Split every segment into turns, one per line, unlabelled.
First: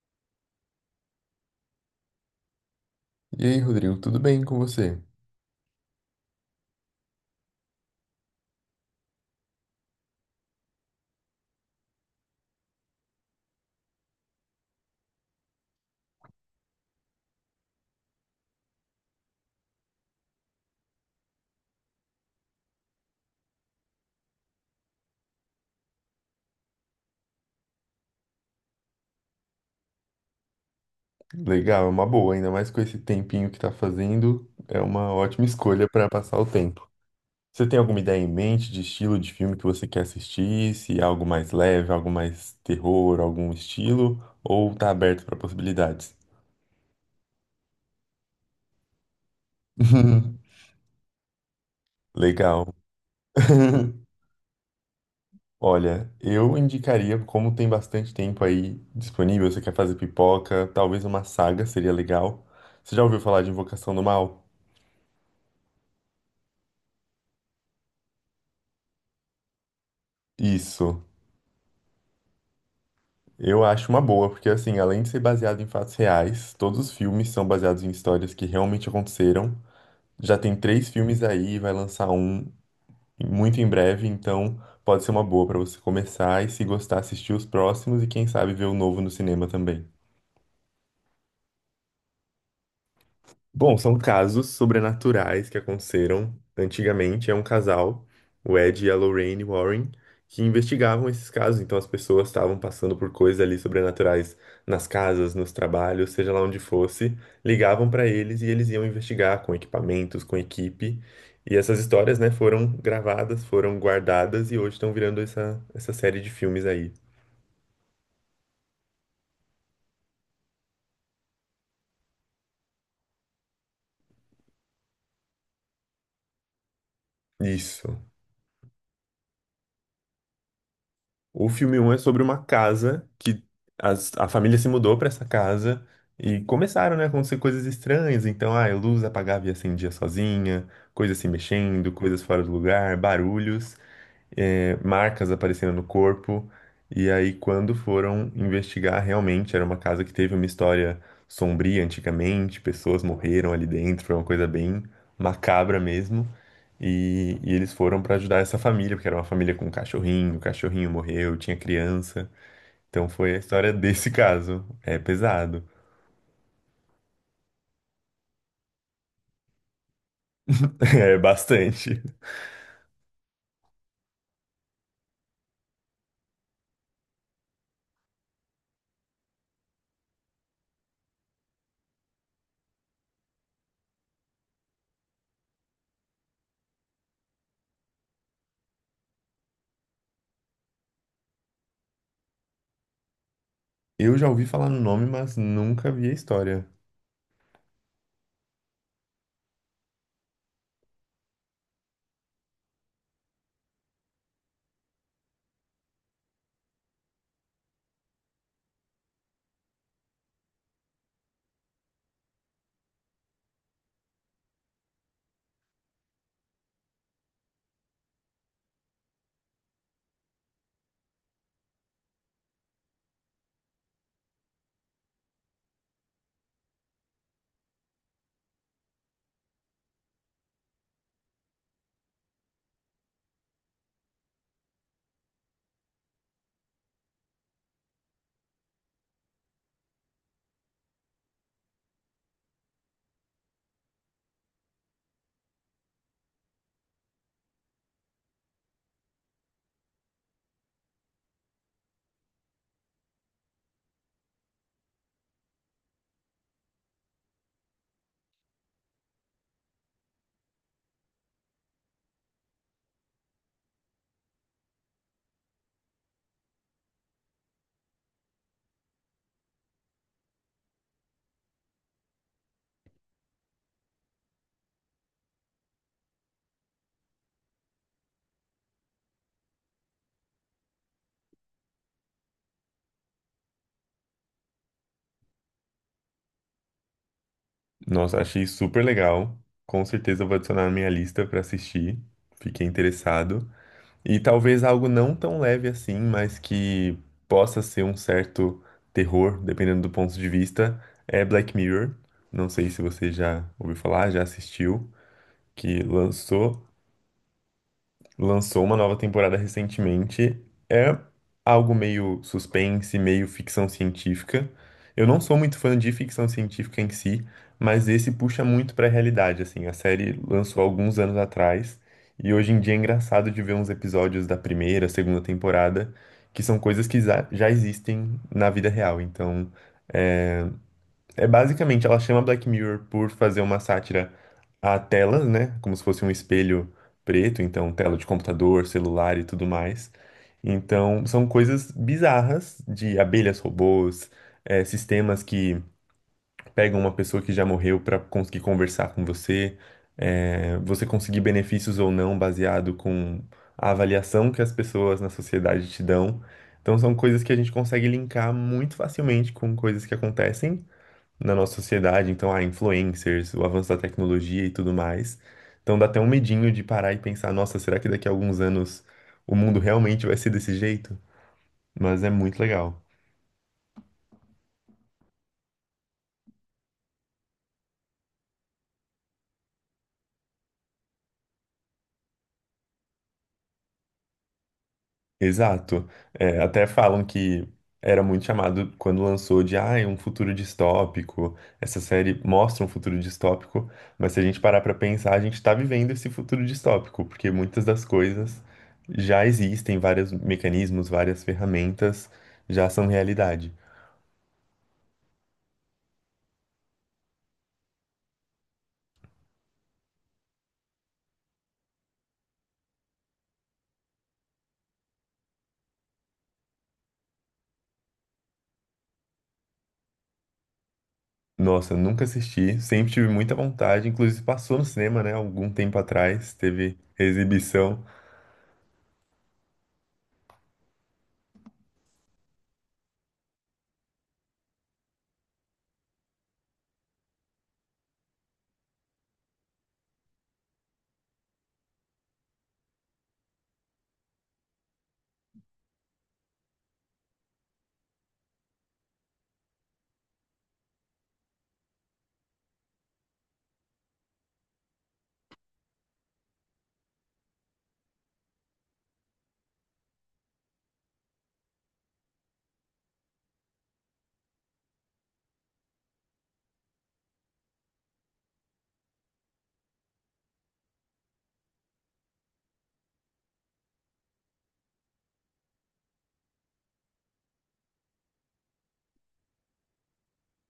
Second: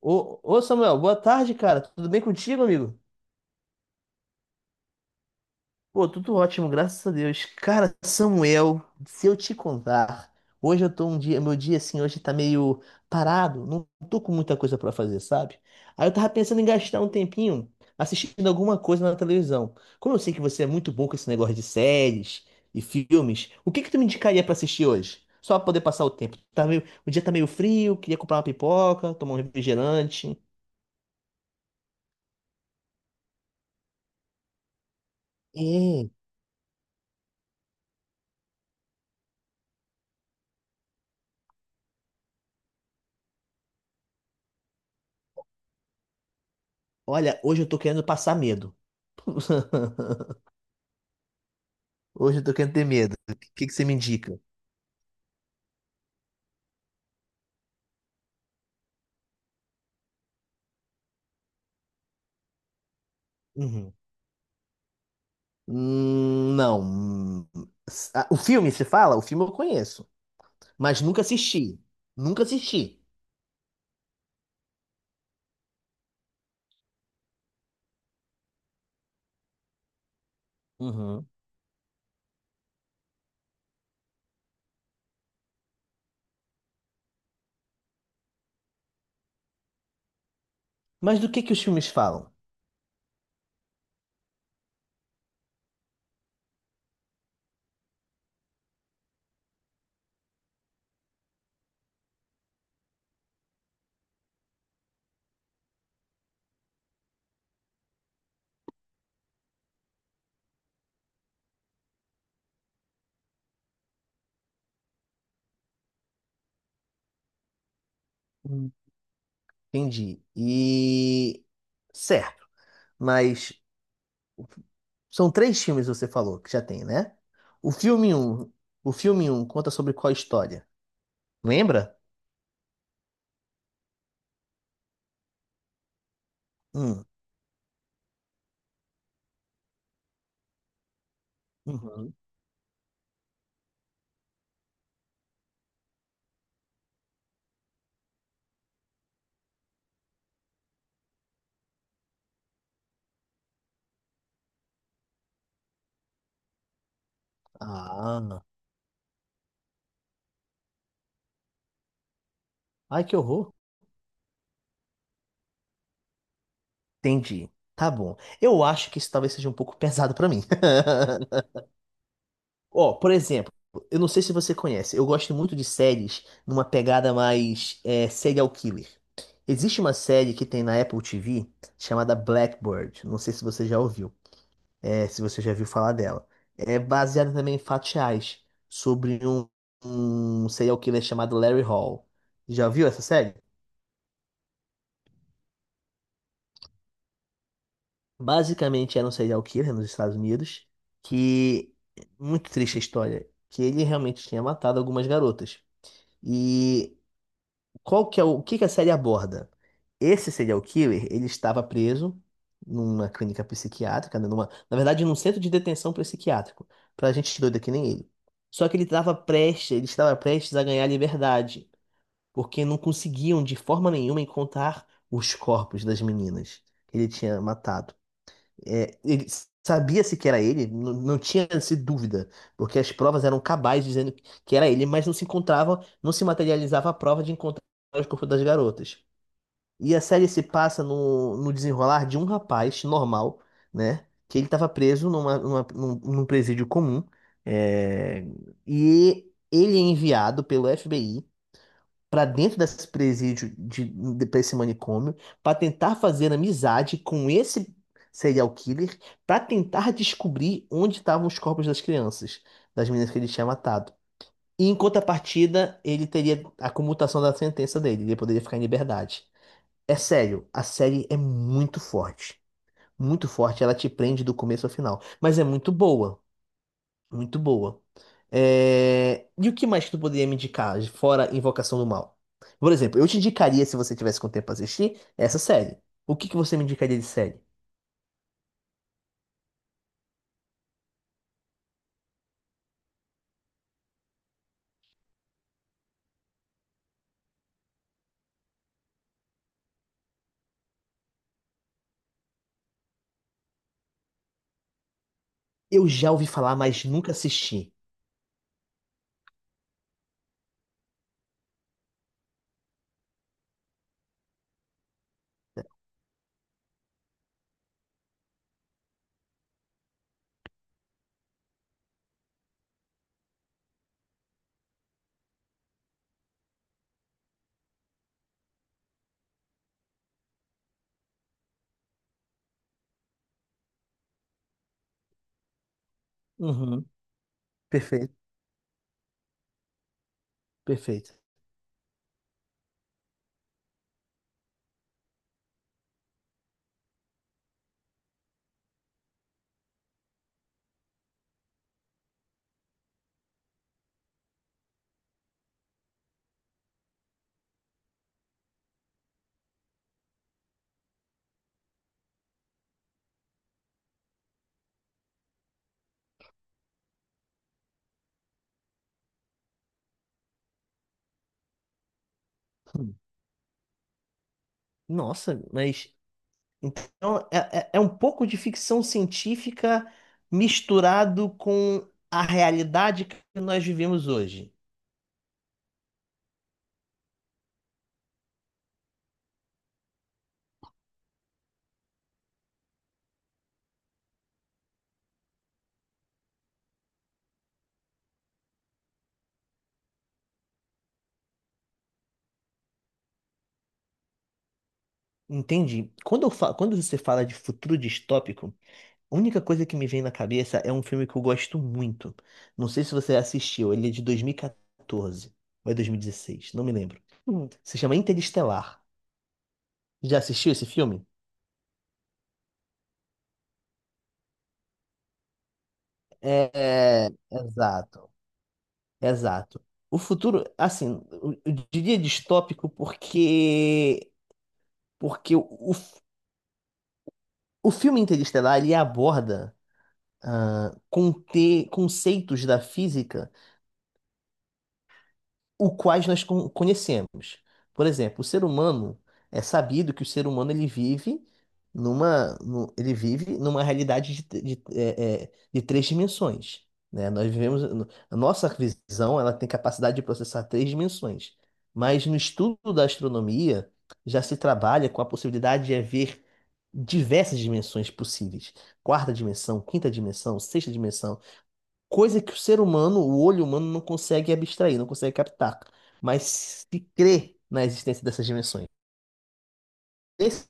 Ô, ô Samuel, boa tarde, cara. Tudo bem contigo, amigo?
E aí, Rodrigo, tudo bem com você?
Pô, tudo ótimo, graças a Deus. Cara, Samuel, se eu te contar, hoje eu tô um dia, meu dia assim, hoje tá meio parado, não tô com muita coisa pra fazer, sabe? Aí eu tava pensando em gastar um tempinho assistindo alguma coisa na televisão. Como eu sei que você é muito bom com esse negócio de séries e filmes, o que que tu me indicaria pra assistir hoje? Só pra poder passar o tempo. Tá meio, o dia tá meio frio, queria comprar uma pipoca, tomar um refrigerante.
Legal, é uma boa, ainda mais com esse tempinho que tá fazendo, é uma ótima escolha para
É.
passar o tempo. Você tem alguma ideia em mente de estilo de filme que você quer assistir? Se é algo mais leve, algo mais terror, algum estilo? Ou tá aberto para possibilidades?
Olha, hoje eu tô querendo passar medo. Hoje eu tô
Legal.
querendo ter medo. O que que você me indica?
Olha, eu indicaria, como tem bastante tempo aí disponível, você quer fazer pipoca, talvez uma saga seria legal. Você já ouviu falar de
Uhum.
Invocação do Mal?
Não. O filme, você fala? O filme eu conheço, mas
Isso.
nunca assisti. Nunca assisti.
Eu acho uma boa, porque assim, além de ser baseado em fatos reais, todos os filmes são baseados em histórias que realmente aconteceram. Já tem três filmes
Uhum.
aí, vai lançar um muito em breve, então pode ser uma boa pra você começar e, se gostar, assistir os próximos e quem sabe ver o novo no cinema também.
Mas do que os filmes falam?
Bom, são casos sobrenaturais que aconteceram antigamente. É um casal, o Ed e a Lorraine Warren, que investigavam esses casos. Então as pessoas estavam passando por coisas ali sobrenaturais nas casas, nos trabalhos, seja lá onde fosse. Ligavam para eles e eles iam investigar com equipamentos, com equipe. E essas histórias, né, foram gravadas, foram guardadas e hoje estão virando essa, essa série de filmes aí.
Hum. Entendi. E certo, mas são três filmes você falou que já tem, né? O
Isso.
filme um, o filme um conta sobre qual história?
O filme um
Lembra?
é sobre uma casa que a família se mudou pra essa casa e começaram, né,
Hum.
a acontecer coisas estranhas. Então, a luz apagava e acendia sozinha, coisas se mexendo,
Uhum.
coisas fora do lugar, barulhos, marcas aparecendo no corpo. E aí, quando foram investigar, realmente era uma casa que teve uma história sombria antigamente, pessoas morreram ali dentro, foi uma coisa bem macabra mesmo. E eles foram pra ajudar
Ah,
essa família, porque era uma família com um cachorrinho, o cachorrinho morreu, tinha criança.
ai
Então
que
foi a
horror.
história desse caso. É pesado.
Entendi. Tá bom. Eu acho que isso talvez seja um pouco pesado pra mim.
É bastante.
Ó, por exemplo, eu não sei se você conhece, eu gosto muito de séries numa pegada mais serial killer. Existe uma série que tem na Apple TV chamada Blackbird. Não sei se você já ouviu, é, se você já viu falar dela. É baseada também em fatos reais sobre um serial killer chamado Larry Hall. Já viu essa série?
Eu já ouvi falar no nome, mas nunca vi a história.
Basicamente era um serial killer nos Estados Unidos, que muito triste a história, que ele realmente tinha matado algumas garotas. E qual que é o que que a série aborda? Esse serial killer, ele estava preso numa clínica psiquiátrica, né, na verdade, num centro de detenção psiquiátrico, pra gente doida que nem ele. Só que ele estava prestes a ganhar liberdade, porque não conseguiam de forma nenhuma encontrar os corpos das meninas que ele tinha matado. É, ele sabia-se que era ele, não tinha essa dúvida, porque as provas eram cabais dizendo que era ele, mas não se encontrava, não se materializava a prova de encontrar os corpos das garotas. E a série se passa no desenrolar de um rapaz normal, né? Que ele estava preso num presídio comum, é, e ele é enviado pelo FBI para dentro desse presídio, para esse manicômio, para tentar fazer amizade com esse serial killer, para tentar descobrir onde estavam os corpos das crianças, das meninas que ele tinha matado. E em contrapartida, ele teria a comutação da sentença dele, ele poderia ficar em liberdade. É sério, a série é muito forte. Muito forte, ela te prende do começo ao final. Mas é muito boa. Muito boa. É, e o que mais que tu poderia me indicar, fora Invocação do Mal? Por exemplo, eu te indicaria, se você tivesse com tempo pra assistir, essa série. O que que você me indicaria de série?
Nossa, achei super legal. Com certeza eu vou adicionar na minha lista pra assistir. Fiquei interessado. E talvez algo não tão leve assim, mas que possa ser um certo terror, dependendo do ponto de vista, é Black Mirror. Não sei se você já ouviu falar, já assistiu, que
Eu já ouvi falar,
lançou
mas nunca assisti.
lançou uma nova temporada recentemente. É algo meio suspense, meio ficção científica. Eu não sou muito fã de ficção científica em si, mas esse puxa muito pra realidade, assim. A série lançou alguns anos atrás e hoje em dia é engraçado de ver uns episódios da primeira, segunda temporada, que são coisas que já existem na vida real. Então, é basicamente, ela chama Black Mirror por fazer uma sátira a telas, né? Como se fosse um espelho
Uhum.
preto, então tela de
Perfeito.
computador, celular e tudo mais. Então,
Perfeito.
são coisas bizarras de abelhas robôs, sistemas que pegam uma pessoa que já morreu para conseguir conversar com você, você conseguir benefícios ou não baseado com a avaliação que as pessoas na sociedade te dão. Então, são coisas que a gente consegue linkar muito facilmente com coisas que acontecem na nossa sociedade, então, influencers, o avanço da tecnologia e tudo mais. Então dá até um medinho de parar e pensar, nossa, será que daqui a alguns anos o mundo realmente vai ser desse jeito? Mas é muito legal.
Hum. Nossa, mas então é um pouco de ficção científica misturado com a realidade que nós vivemos hoje.
Exato. É, até falam que era muito chamado quando lançou de, é um futuro distópico. Essa série mostra um futuro distópico, mas se a gente parar pra pensar, a gente tá vivendo esse futuro distópico, porque muitas das coisas já existem, vários mecanismos, várias ferramentas já são realidade.
Entendi. Quando você fala de futuro distópico, a única coisa que me vem na cabeça é um filme que eu gosto muito. Não sei se você assistiu, ele é de 2014 ou é 2016, não me lembro. Hum. Se chama Interestelar. Já assistiu esse filme?
Nossa, nunca assisti, sempre tive muita vontade, inclusive passou no cinema, né, algum tempo atrás,
É,
teve
é,
exibição.
exato, exato. O futuro, assim, eu diria distópico porque porque o, f- o filme Interestelar ele aborda conceitos da física o quais conhecemos. Por exemplo, o ser humano é sabido que o ser humano ele vive ele vive numa realidade de, t- de, é, é, de 3 dimensões, né? Nós vivemos, a nossa visão ela tem capacidade de processar 3 dimensões, mas no estudo da astronomia já se trabalha com a possibilidade de haver diversas dimensões possíveis, quarta dimensão, quinta dimensão, sexta dimensão, coisa que o ser humano, o olho humano, não consegue abstrair, não consegue captar, mas se crê na existência dessas dimensões. Pense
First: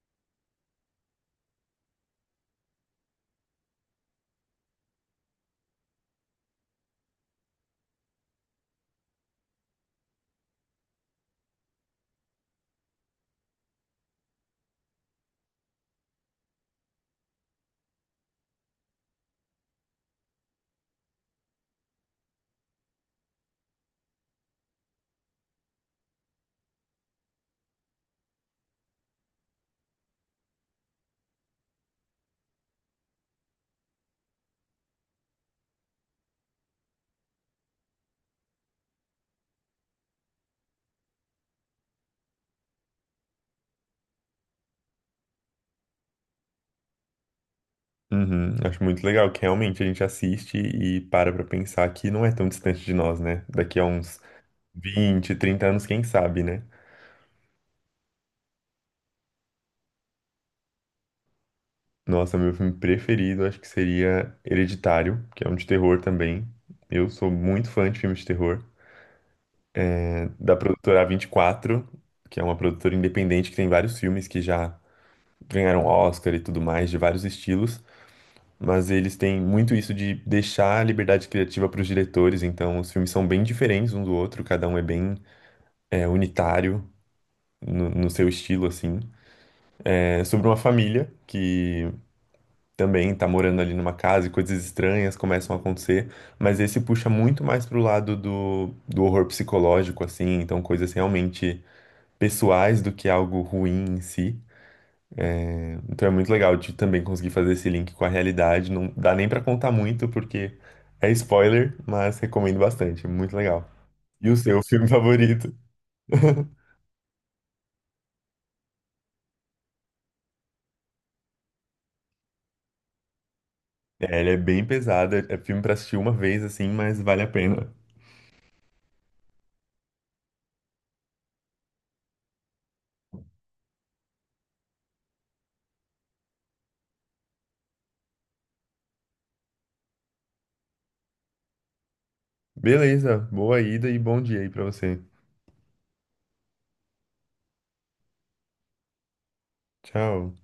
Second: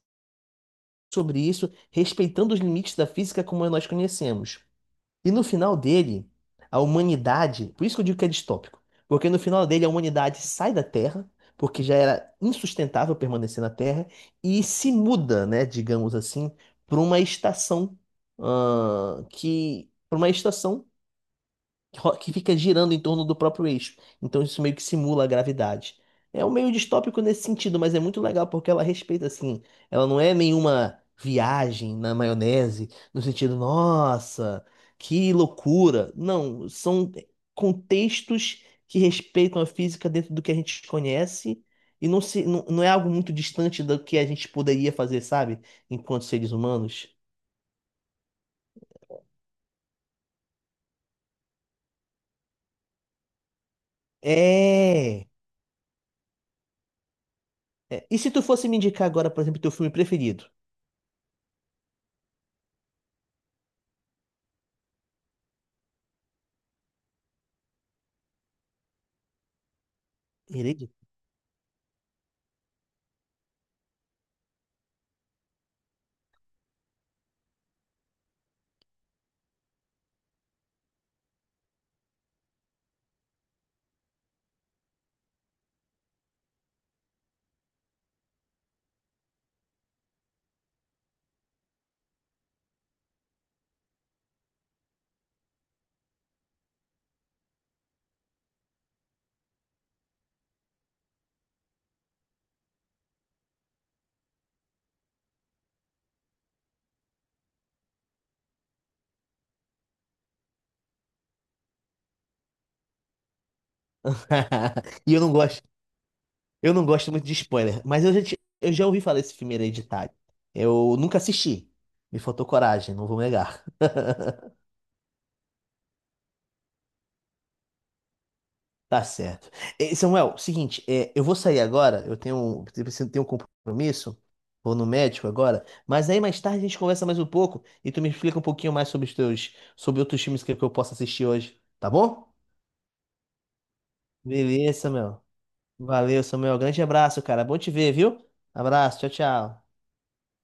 sobre isso, respeitando os limites da física como nós conhecemos. E no final dele, a humanidade, por isso que eu digo que é distópico, porque no final dele a humanidade sai da Terra, porque já era insustentável permanecer na Terra, e se muda, né, digamos assim, para uma estação, para uma estação que fica girando em torno do próprio eixo. Então isso meio que simula a gravidade. É um meio distópico nesse sentido, mas é muito legal porque ela respeita assim. Ela não é nenhuma viagem na maionese, no sentido, nossa, que loucura. Não, são contextos que respeitam a física dentro do que a gente conhece e não se, não, não é algo muito distante do que a gente poderia fazer, sabe? Enquanto seres humanos.
Uhum, acho muito legal que realmente a gente assiste e para pra pensar que não é tão distante de nós, né? Daqui a uns
É.
20, 30 anos, quem sabe, né?
É, e se tu fosse me indicar agora, por exemplo, teu filme preferido?
Nossa, meu filme preferido acho que seria Hereditário, que é um de terror também. Eu sou muito fã de filmes de terror, né, da
Irei.
produtora a 24, que é uma produtora independente que tem vários filmes que já ganharam Oscar e tudo mais, de vários estilos. Mas eles têm muito isso de deixar a liberdade criativa para os diretores, então os filmes são bem diferentes um do outro, cada um é bem unitário no seu estilo, assim. É sobre uma família que também tá morando ali numa casa e coisas estranhas começam a acontecer, mas esse puxa muito mais pro lado do horror psicológico, assim, então coisas realmente pessoais do que algo ruim em si. Então é muito legal de também conseguir fazer esse link com a realidade. Não dá nem pra contar muito, porque é spoiler, mas recomendo bastante. É muito legal. E o seu filme
E
favorito?
eu não gosto muito de spoiler, mas eu já ouvi falar desse filme Hereditário. Eu nunca assisti. Me faltou coragem, não vou negar.
É, ele é bem pesado. É filme pra assistir uma vez, assim, mas vale a pena.
Tá certo. Samuel, seguinte, eu vou sair agora, eu preciso ter um compromisso, vou no médico agora, mas aí mais tarde a gente conversa mais um pouco e tu me explica um pouquinho mais sobre os teus, sobre outros filmes que eu posso assistir hoje, tá bom?
Beleza. Boa ida e bom dia aí pra
Beleza,
você.
Samuel. Valeu, Samuel. Grande abraço, cara. Bom te ver, viu? Abraço, tchau, tchau.
Tchau.